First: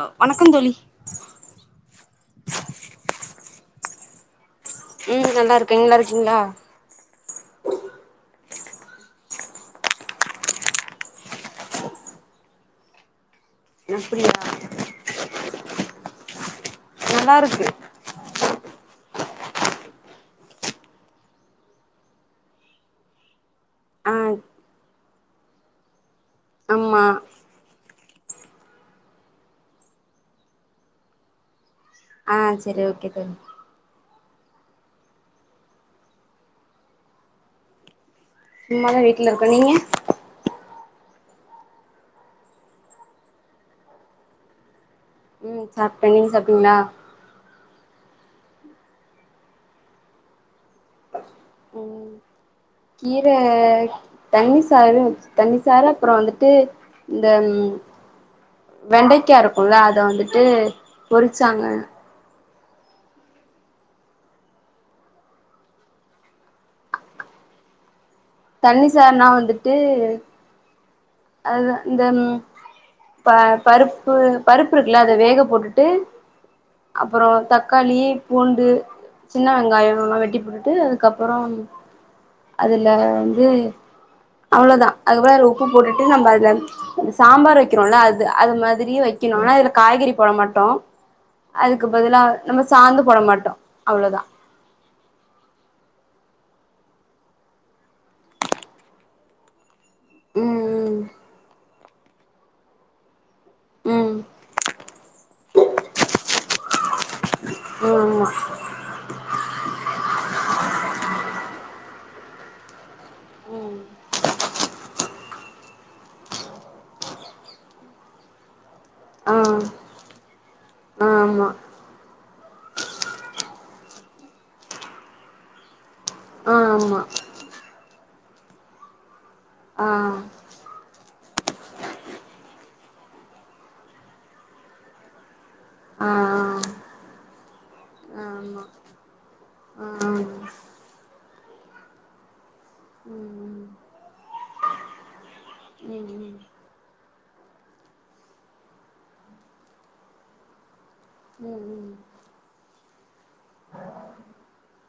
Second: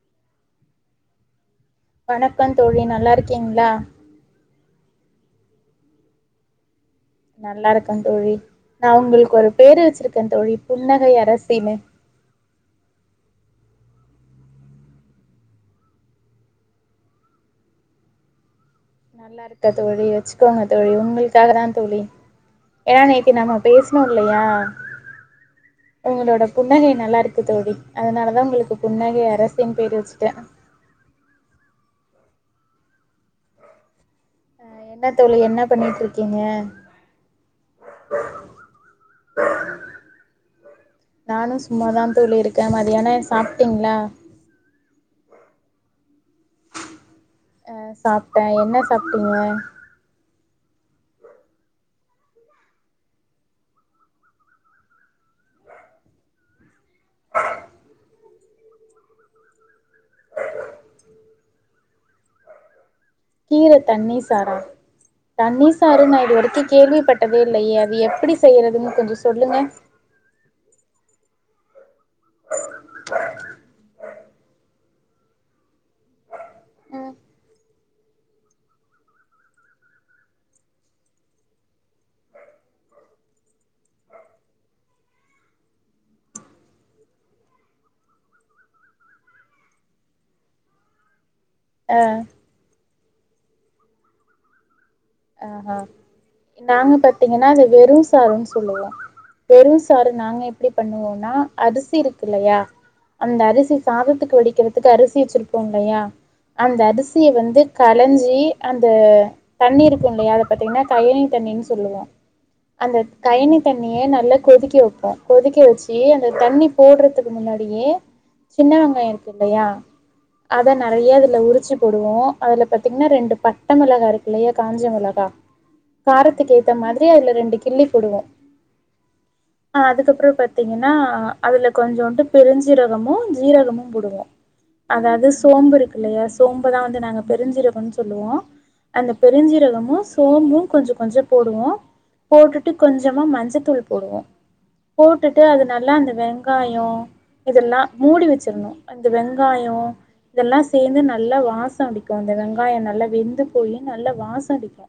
ஆ வணக்கம் தோழி வணக்கம் தோழி நல்லா இருக்கீங்களா ம் நல்லா இருக்க நீங் நல்லா இருக்கீங்களா நல்லா இருக்க தோழி நா உங்களுக்கு ஒரு பேரு வச்சிருக்க தோழி புன்னகை அரசினு இப்படியா [unintelligible] நல்லா இருக்கு நல்லா இருக்கா தோழி வச்சிக்கோங்க தோழி உங்களுக்காகதா தோழி ஏன்னா நேத்தி நம்ம பேசணோ ஆ இல்லையா உங்களோட புன்னகை ஆமா நல்லா இருக்கு தோழி அதனால தா உங்களுக்கு புன்னகை அரசினு பேர் வச்சிட்ட ஆ சரி ஓகே தோழி அ என்ன தோழி என்ன பண்ணிட்ருக்கீங்க சும்மாதா வீட்ல இருக்க நீங்க நானும் சும்மாதா தோழி இருக்க மதியான சாப்ட்டீங்களா ம் சாப்ட்ட நீங்க சாப்டிங்களா ஆ சாப்ட்ட என்ன சாப்ட்டீங்க ம் கீர தண்ணி சாறு அ தண்ணி சாறு அப்றோ வந்துட்டு இந்த வெண்டைக்கா இருக்குல்ல அத வந்துட்டு பொரிச்சாங்க கீரை தண்ணி சாறா தண்ணிசாறு நா இது வரைக்கு கேள்விப்பட்டதே இல்லையே அது எப்படி செய்றதுன்னு கொஞ்சோ சொல்லுங்க இது அது இந்த ம் ப பருப்பு பருப் சுப்பு இருக்குல்ல அத வேக போட்டுட்டு ம் அப்பறோ தக்காளி பூண்டு சின்ன வெங்காயம் வெட்டிபுட்டு அதுக்கப்புறம் அதுல வந்து அவ்வளவுதா அது பார் உப்பு போட்டுட்டு நம்ம அத சாம்பார் வைக்கறோம்ல்ல அது அது மாதிரியே வைக்கணும் ஆனா இதுல காய்கறி போட மாட்டோ அதுக்கு பதிலா நம்ம சாந்து போட மாட்டோ அவ்ளோதா ஆ அ நாங்க பாத்தீங்கன்னா அது வெறும் சோருன்னு சொல்லுவோ வெறும் சோறு நாங்க எப்படி ம் பண்ணுவோம்னா அரிசி இருக்கு இல்லையா அந்த அரிசி ம் சாதத்துக்கு வடிக்கிறதுக்கு அரிசி வச்சியிருப்போம் இல்லையா அந்த அரிசி அரிசிய வந்து ம் கலைஞ்சி அந்த தண்ணீர் அத பாத்தீங்கன்னா கயணி தண்ணின்னு சொல்லுவோ அந்த கயனி தண்ணிய நல்லா கொதிக்க வைப்போ கொதிக்க வச்சு அந்த தண்ணி போடுறதுக்கு முன்னாடியே சின்ன வெங்காயம் இல்லையா அத நறைய இதுல ஆமா ம் உரிச்சு போடுவோம் அதுல பாத்தீங்கன்னா ரெண்டு பட்ட மிளகா இருக்கு இல்லையா காஞ்ச மிளகா காரத்துக்கு ஆ ஆமா ஆ ஏத்த ஆமா மாதிரி அதுல ரெண்டு கிள்ளி போடுவோம் ஆ அதுக்கப்ரோ பாத் த்தீங்கன்னா அதுல கொஞ்சுன்டு பெருஞ்சீரகமும் ஜீரகமும் போடுவோம் அதாவது சோம்பு இருக்கு இல்லையா ஆ சோம்பு தா வந்து நாங்க பெரிஞ்சீரகம்னு சொல்லுவோ ஆமா அந்த பெருஞ்சீரகமு ஆ சோம்பு கொஞ்சோ கொஞ்சோ போடுவோ போட்டுட்டு கொஞ்சமா ம் மஞ்சத்தூள் போடுவோ போட்டுட்டு அது ம் நல்லா அந்த ம் வெங்காயோ இதெல்லா மூடி வெச்சரணு அந்த வெங்காயோ இதெல்லா சேந்து நல்லா ம் வாசோ ம் அடிக்கு அந்த வெங்காயோ நல்லா வெந்து போய் நல்லா வாசசோ அடிக்கு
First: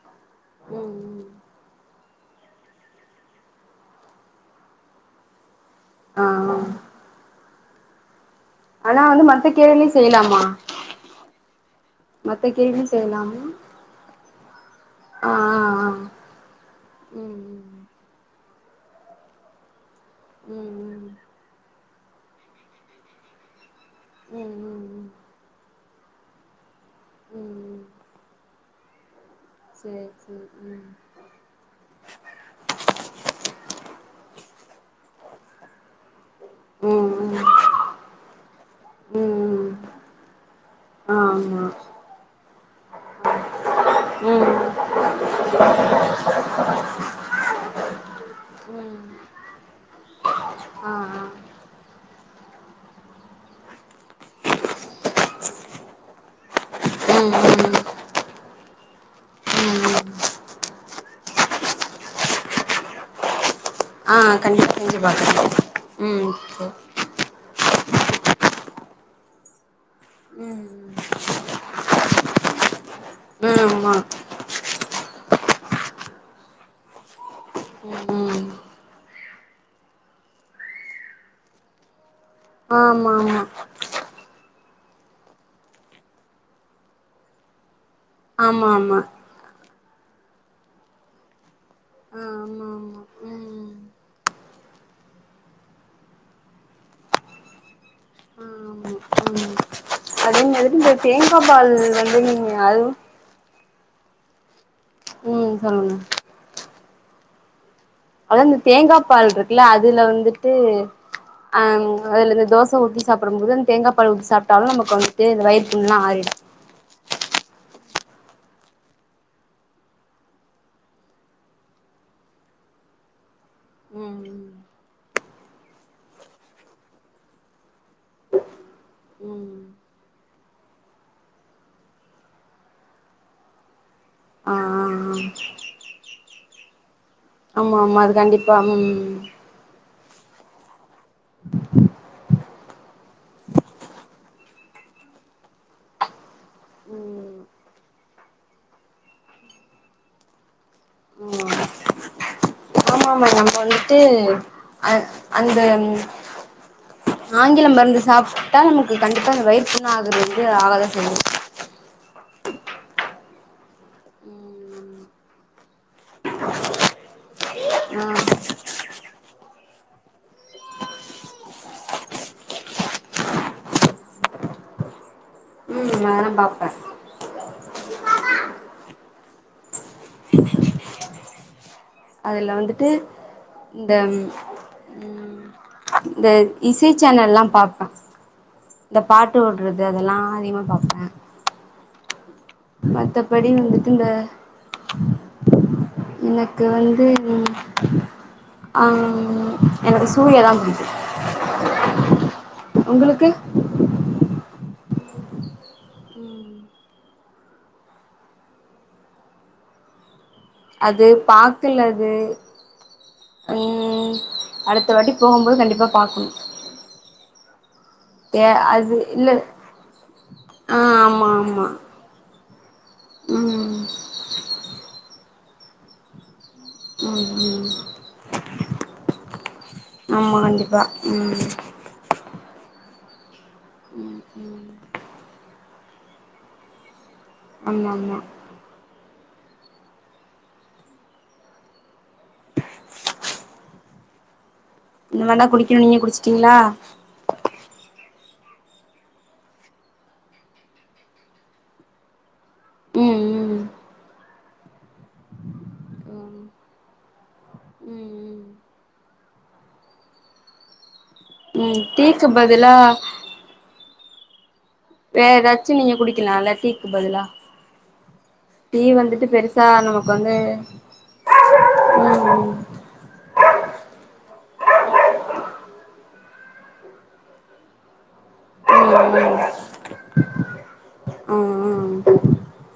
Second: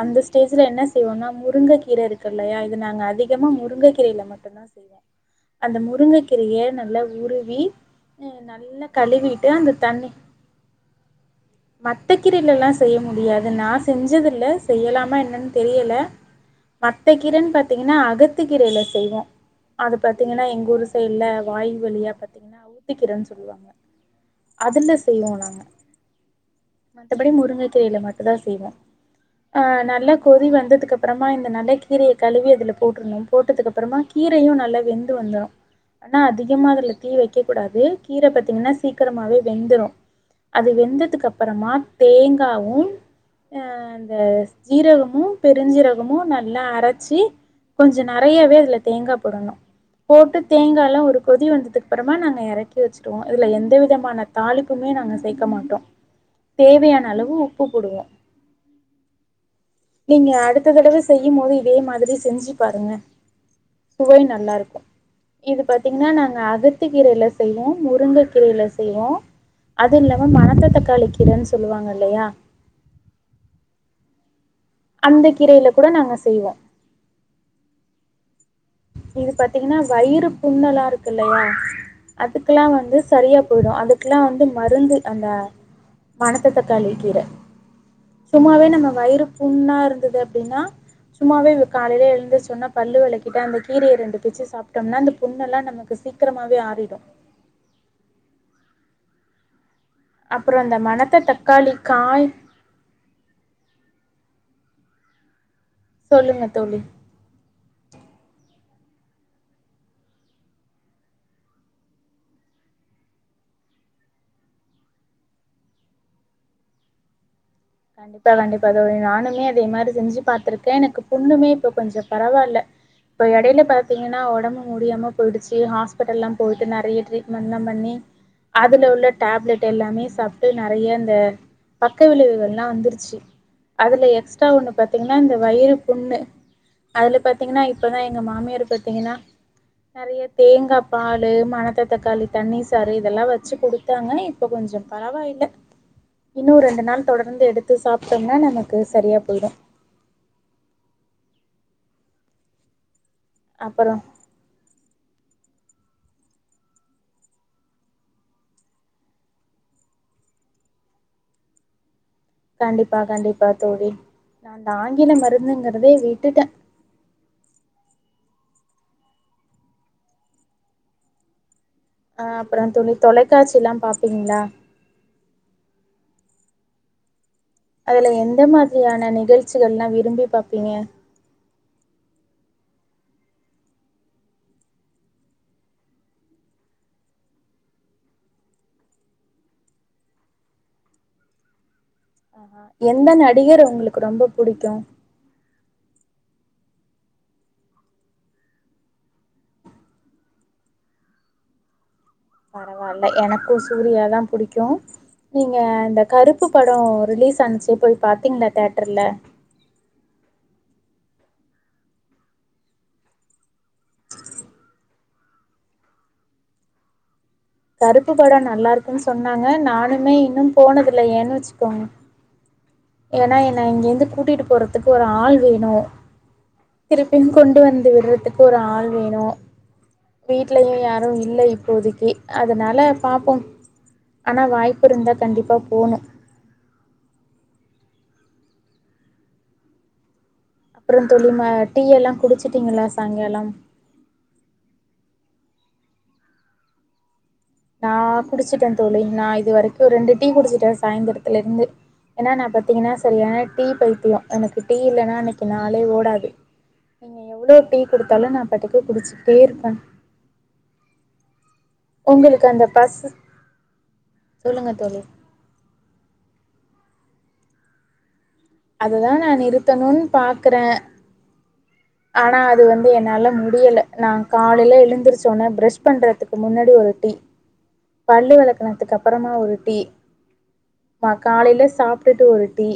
அந்த ஸ்டேஜ்ல என்ன ம் ம் செய்வோனா முருங்க கீர இருக்குல்லையா இது நாங்க அதிகமா முருங்க கீரைல மட்டும்தா செய்வோ அந்த முருங்கை ஆ ஆ கீரைய நல்லா உருவி நல்லா ஆனா வந்து மத்த கழுவிட்டு அந்த கீரைலயு தண்ணி செய்யலாமா மத்த கீரையில எல்லா கீரைலயு செய்ய மு செய்யலாமா முடியாது நான் செஞ்சதில்ல செய்யலாமா ஆ என்னன்னு ஆ ஆ தெரியில மத்த ம் கீரனு பாத்தீங் ன்னா அகத்தி கீரயில செய்வோ அது பாத்தீங்கன்னா ம் ம் எங்க ஊரு ம் இல்ல வாய் வழியா பாத்தீங்கன்னா அவுத்திக் கீரன்னு சொல்லுவாங்க ம் அதெல்லா ம் செய்வோ நாங்க மத்தபடி ம் முருங்கைக் ம் கீரையில மட்டுதா செய்வோ ஆ சேரி நல்லா கொதி சேரி வந்ததுக்கு ம் அப்றம் மா இந்த நல்ல கீரைய கழுவி அதுல போட்டிருணும் போட்டதுக்கு அப்புறமா கீரையும் நல்லா வெந்து வந்துரும் ஆனா அதிகமா அதுல தீ ம் வைக்கக்கூடாது கீர பாத்தீங்கன்னா ம் சீக்கிரமாவே ம் ம் வெந்துரு அது வெந் ஆமா ந்ததுக்குப்பறமா தேங்காவும் அ இந்த ம் ம் ஜீரகமும் பெருஞ்சீரகமும் நல்லா அரைச்சி கொஞ்ச நறையாவே அதுல தேங்கா போடணும் போட்டு ஆ தேங்கால ஒரு ஆ கொதி வந்ததுக்கு அப்புறமா நாங்க இறக்கி வெச்சுரு வோம் இதுல எந்த விதமான தாலிப்புமே நாங்க சேக்க மாட்டோ தேவை யான ம் அளவு உப்பு ம் போடுவோ ம் ம் நீங்க அடுத் த்ததடவ செய்யும் போது இதே மாதிரி செஞ்சு பாருங்க ஆ சுவை நல்லா கண்டிப்பா இருக்கும் செஞ்சு பாக்குறே இது பாத்தீங்கன்னா ம் நாங்க சே அகத்தி கீரையில செய்வோம் முருங்க கீரையில செய்வோம் அது இல்லாம ம் மனத்த ம் தக்காளி கீரன்னு சொல்லுவாங்க இல்லையா ஆ ஆமா அந்த கீரையில கூட நாங்க செய்வோ ம் ம் இது பாத்தீங்கன்னா வயிறு புண்ணுலா இருக்குல்லையா அதுக்கெல்லா வந்து ஆமா சரியா ஆமா போய்டு அதுக்கெல்லா வந்து மருந்து அந்த மணத்த தக்காளி கீர சும்மாவே ஆமா நம்ம ஆமா வயிறு புண்ணா இருந்தது அப்டின்னா சும்மாவே காலைல ஆ எழுந்திருச்ச ஆமா ஒன்னே ஆமா பல்லு வெளக்கிட்டு அந்த ம் கீரய ரெண்டு பிச்சு சாப்ட்டோனா அந்த புண்ணெல்லா நமக்கு சீக்கிரமாவே ஆறிடு நீங்க அப்புறம் அந்த வந்து இந்த மணத்த தேங்காபால் தக்காளி வந்து காய் நீங்க அதுவு ம் சொல்லுங்க சொல்லுங்க தோழி அதா இந்த தேங்கா பால் இருக்குல்ல அதுல வந்துட்டு ஆ அதுல இந்த தோச ஊத்தி சாப்டும்போது அந்த தேங்கா பால் ஊத்தி சாப்ட்டாலு நமக்கு வந்து இந்த வயிற்புண்லா ஆறிடு கண்டிப்பா கண்டிப்பா தோழி நானுமே அதே மாரி செஞ்சு பாத்ருக்கே எனக்கு புண்ணுமே இப்ப கொஞ்சோ பரவால்ல இப்போ எடைல பாத்தீங்கன்னா ம் ஒடம்பு முடியாம போய்டுச்சு ஹாஸ்பிடல்லா போய்ட்டு நெறய ட்ரீட்மெண்ட்லா பண்ணி அதுல உள்ள ம் டேப்லெட் எல்லாமே சாப்ட்டு நெறய இந்த பக்க விளைவுகள் லா வந்துருச்சு அதுல எக்ஸ்ட்ரா ஆ ஒண்ணு ஆ பாத்தீங்கன்னா ஆ இந்த வயிறு புண்ணு அதுல பாத் த்தீங்கனா ஆமா இப்பதா ஆமா அது எங்க கண்டிப்பா மாமியார் பாத்தீங்கனா ம் நெறய தேங்கா பாலு மணத்த தக்காளி தண்ணி சாறு இதெல்லா வச்சு குடுத்தாங்க இப்ப கொஞ்சோ பரவா இல்ல இன்னு ரெண்டு நாள் தொட ம் ந்து எடுத்து சா சாப்டோனா நமக்கு சரியா போய்டு ம் ஆ ஆமா ஆமா நம்ம அப்பறோ வந்துட்டு அ அந்த ஆங்கில மருந்து சாப்டா நமக்கு கண்டிப்பா இந்த வயிறு புண் ஆகுதுன்ட்டு ஆகாதா செஞ்ச கண்டிப்பா கண்டிப்பா தோழி அந்த ஆங்கில மருந்துங்கிறதே விட்டுட்ட ஆ அ அப்றோ தோழி தொலைக்காட்சில்லா பாப்பீங்ளா நானு பாப்ப அதுல எந்த மாரியான நிகழ்ச்சிகள்லா விரும்பி பாப்பீங்க அதுல வந்துட்டு இந்த ம் ம் இந்த இசை சேனல்லா பாப்ப இந்த பாட்டு ஓடுறது அதெல்லா அதிகமா பாப்ப எந்த மத்தபடி நடிகர வந்துட்டு உங்களுக்கு இந்த ரொம்ப புடிக்கு எனக்கு வந்து ஆ எனக்கு சூர்யாதா புடிக்கு பரவால்ல உங்களுக்கு எனக்கு சூர்யாதா புடிக்கு நீங்க இந்த கருப்பு படோ ரிலீஸ் அன்ச்சு போய் பாத்தீங்களா தேட்டர்ல அது பாக்கலது ம் அடுத் தவாட்டி போம்போது கண்டிப்பா பாக்கணு கருப்பு படோ தே அது நல்லாருக்குன் இல்ல சொன்னாங்க நானுமே இன்னு ஆ போனதில்ல ஆமா ஏன்னு ஆமா வச்சுக்கோங்க ஏனா என்ன ம் இங்க இருந்து கூட்டிட்டு போறதுக்கு ஒரு ஆள் வேணு திருப்பியு ம் கொண்டு ம் வந்து விடுறதுக்கு ஒரு ஆள் வேணு ஆமா வீட்லயு கண்டிப்பா யாரு ம் இல்ல இப்போதைக்கு அதுனால பாப்போ ம் ஆனா ம் வாய்ப்பு இருந்தா கண்டிப்பாக போணு ஆமா மா அப்றோ தோழி மா டீ எல்லா குடிச்சிட்டீங்களா சாய்ங்காலம் இனிமேதா குடிக்கணு நீங்க குடிச்சிட்டீங்ளா நா குடிச்சிட்ட தோழி நா இது வரைக்கு ரெண்டு டீ குடிச்சிட்டே சாயந்திரத்துல இருந்து ஏனா நா இப்ப பாத்தீங்கனா ம் சரியான ம் டீ பைத்தியோ எனக்கு டீ இல்லன்னா இன்னைக்கி நாளே ஓடாது ம் நீங்க எவ்ளோ டீ ம் குடுத்தாலு நா ம் பாட்டுக்கு குடிச்சிட்டே இருப்ப ம் டீக்கு உங்களுக்கு அந்த பதிலா பஸ் சொல்லுங்க தோழி வேற எதாச்சு நீங்க குடிக்கலால டீக்கு பதிலா டீ அதுதான் வந்துட்டு நான் பெருசா நிறுத்தணும்னு நமக்கு வந்து பார்க்குறேன். ம் ஆனா ம் அது வந்து என்னால முடியல நா காலேல எழுந்திருச்ச ஓனே ப்ரெஷ் பண்றதுக்கு முன்னாடி ஒரு டீ பல்லு வெலக்குணத்துக்கு ம் அப்பறமா ஒரு டீ பா ம் காலைல ம் ம் சாப் டுட்டு ஒரு டீ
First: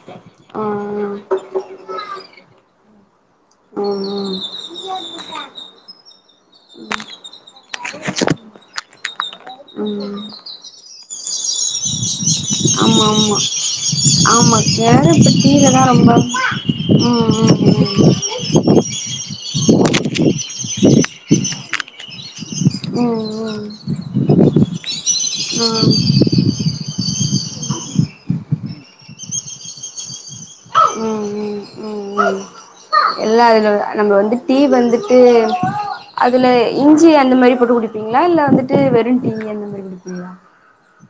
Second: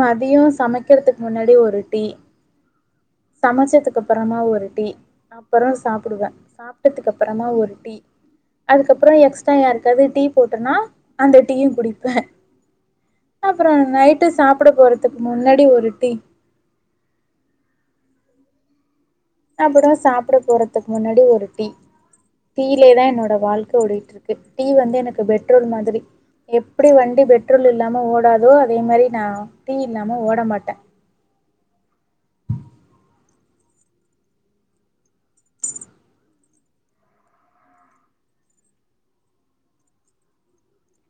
மதியோ ஆ ஆ சமைக்கிறதுக்கு முன்னாடி ஒரு டீ சமைச்சதுக்கு ம் அப்பறமா ஒரு டீ அப்பறோ சாப்டுவே சாப்டதுக்கு அப்பறமா ஒரு டீ அதுக்கப்பறோ எக்ஸ்ட்டா யாருக்காது ம் டீ போட்டனா அந்த டீயு குடிப்ப ஆமா ஆமா அப்பறோ நைட் மத்தியானோ இந்த டீ ல தா ரொம்ப ம் ம் ம் அப்பறோ சாப்ட போறதுக்கு முன்னாடி ஒரு டீ டீயிலே தா என்னோட வாழ்க்க ஓடிட்டு இருக்கு டீ வந்து எனக்கு பெட்ரோல் மாதிரி எப்டி வண்டி பெட்ரோல் இல்லாம ஓடாதோ அதே மாரி நா டீ இல்லாம ஓட மாட்ட ம் ம் ம் ம் எல்லா அதுல நம்மல வந்து டீ வந்துட்டு அதுல இஞ்சி அந்த மாரி போட்டு குடிப்பீங்ளா இல்ல வந்துட்டு வெரு டீ அந்த மாரி குடிப்பீங்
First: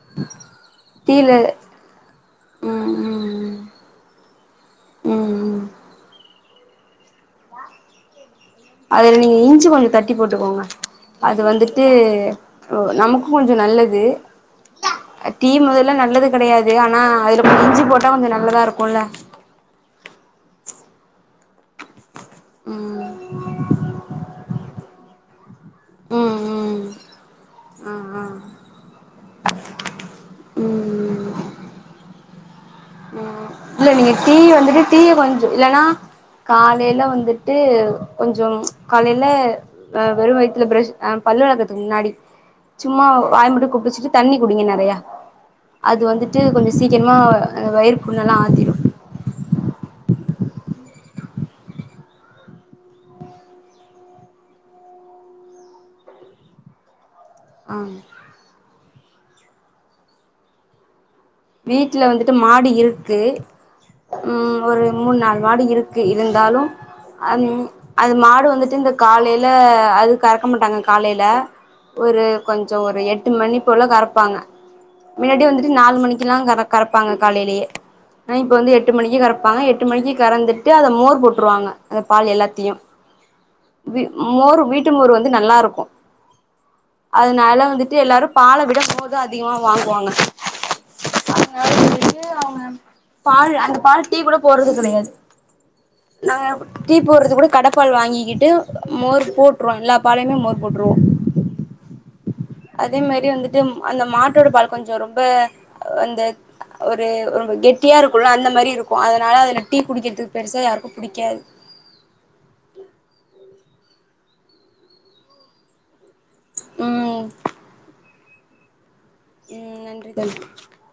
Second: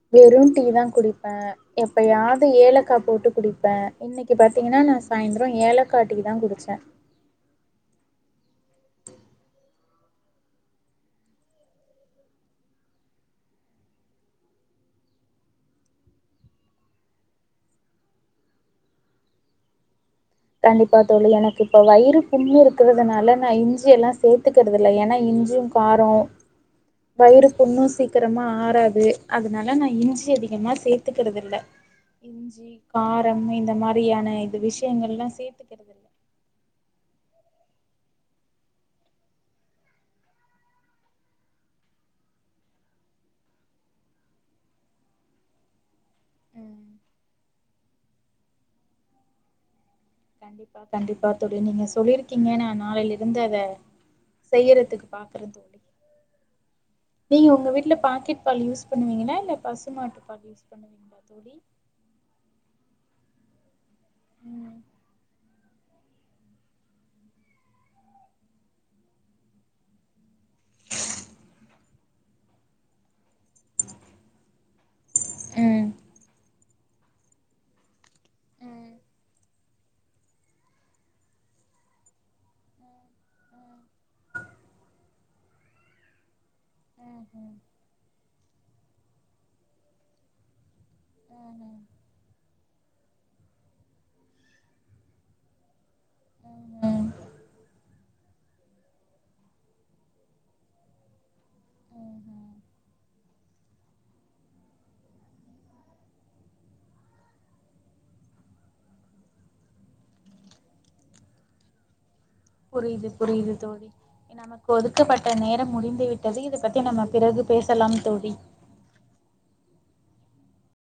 ம் வெறு டீ தா குடிப்ப அ எப்பயாது ம் ஏலக்கா ம் போட்டு குடிப்ப இன்னைக்கி பாத்தீங்கனா நா ம் ம் சாய்ந்திரோ ம் ஏலக் காட்டிக்கு தா குடிச்ச அதுல நீங்க இஞ்சி கொஞ்ச தட்டி போட்டுக்கோங்க அது வந்துட்டு ஒ நமக்கு கொஞ்ச நல்லது டீ மொதல்ல நல்லது கெடையாது ஆனா அதுல இஞ்சி போட்டா கொஞ்ச நல்லதா இருக்குல கண்டிப்பா தோழி எனக்கு இப்ப வயிறு புண்ணு ம் இருக்கிறதுனால நா இஞ்சி எல்லா சே சேத்துக்கறது இல்ல ஏன்னா இஞ்சியு காரொ ம் ம் வயிறு புன்னு ஆ சீக் ஆ க்கறமா ஆறாது அதனால நா இஞ்சி அதிகமா ம் சேத்துக்கறது ம் இல்ல இஞ்சி காரம் ம் இந்த இல்ல நீங்க டீ மாரியான இது வந்துட்டு டீய விஷயங்கள்லா கொஞ்சோ இல்லன்னா காலையில வந்துட்டு கொஞ்சொ காலையில அ வெறு வயித்துல பிரஸ் அ பல்லு வெளக்கத்துக்கு முன்னாடி சும்மா வாய் மட்டு கொப்பிழிசிட்டு தண்ணி குடிங்க நெறைய அது வந்துட் டு கொஞ்ச ம். சீக்கிரம வயிற புண்ணெல்லா ஆத்திரு கண்டிப்பா கண்டிப்பா தோழி நீங்க சொல்லிருக்கீங்க நா நாளையில இருந்து அத செய்யறத்துக்கு பாக்கற தோழி நீங்க உங்க ஆ வீட்ல பாக்கெட் பால் யூஸ் பண்ணுவீங்களா இல்ல பசுமாட்டு பால் யூஸ் பண்ணுவீங்களா தோழி வீட்ல வந்துட்டு மாடு இருக்கு ம் ஒரு மூணு நாலு மாடு இருக் க்கு இருந்தாலு அன் அது மாடு வந்துட்டு இந்த காலையில அது கறக்க மாட்டாங்க காலையில ஒரு கொஞ்சொ ஒரு எட் எட்டு மணி போல கறப்பாங்க முன்னாடி வந்துட்டு ம் நாலு மணிக்கு எல்லாம் கர கரப்பாங்க காலையிலயே ஆனா இப்ப வந்து எட்டு மணிக்கு கறப்பாங்க எட்டு மணிக்கு கறந்துட்டு அதை மோர் போட்டுருவாங்க அந்த பால் எல்லாத்தையு இது மோர் வீட்டு மோறு வந்து நல்லாருக்கு ம் அதுனால வந்துட்டு எல்லாரு பால விட மோர் தா அதிகமா வாங்வாங்க [inaudible] அவுங்க பால் அந்த பால் டீ கூட போட்றது கெடையாது நாங்க அப் டீ ம் போட்றது கூட கட பால் வாங்கிக்கிட்டு மோர் போட்ருவோ எல்லா பாலையுமே மோர் போட்ருவோ அதே மாரி வந்துட்டு அந்த மாட்டோட பால் கொஞ்சோ ரொம்ப அந்த ஒரு ரொம்ப கெட்டியா இருக்குல்ல அந்த மாரி இருக்கும் அதனால அதுல டீ குடிக்கிறதுக் பெருசா யாருக்கு புடிக்காது புரியிது புரியிது தோழி நமக்கு ஒதுக்கப்பட்ட நேரம் முடிந்து விட் டது இது பத்தி நம்ம ம் பிறகு பேசலாம் தோழி ம் நன்றி தோழி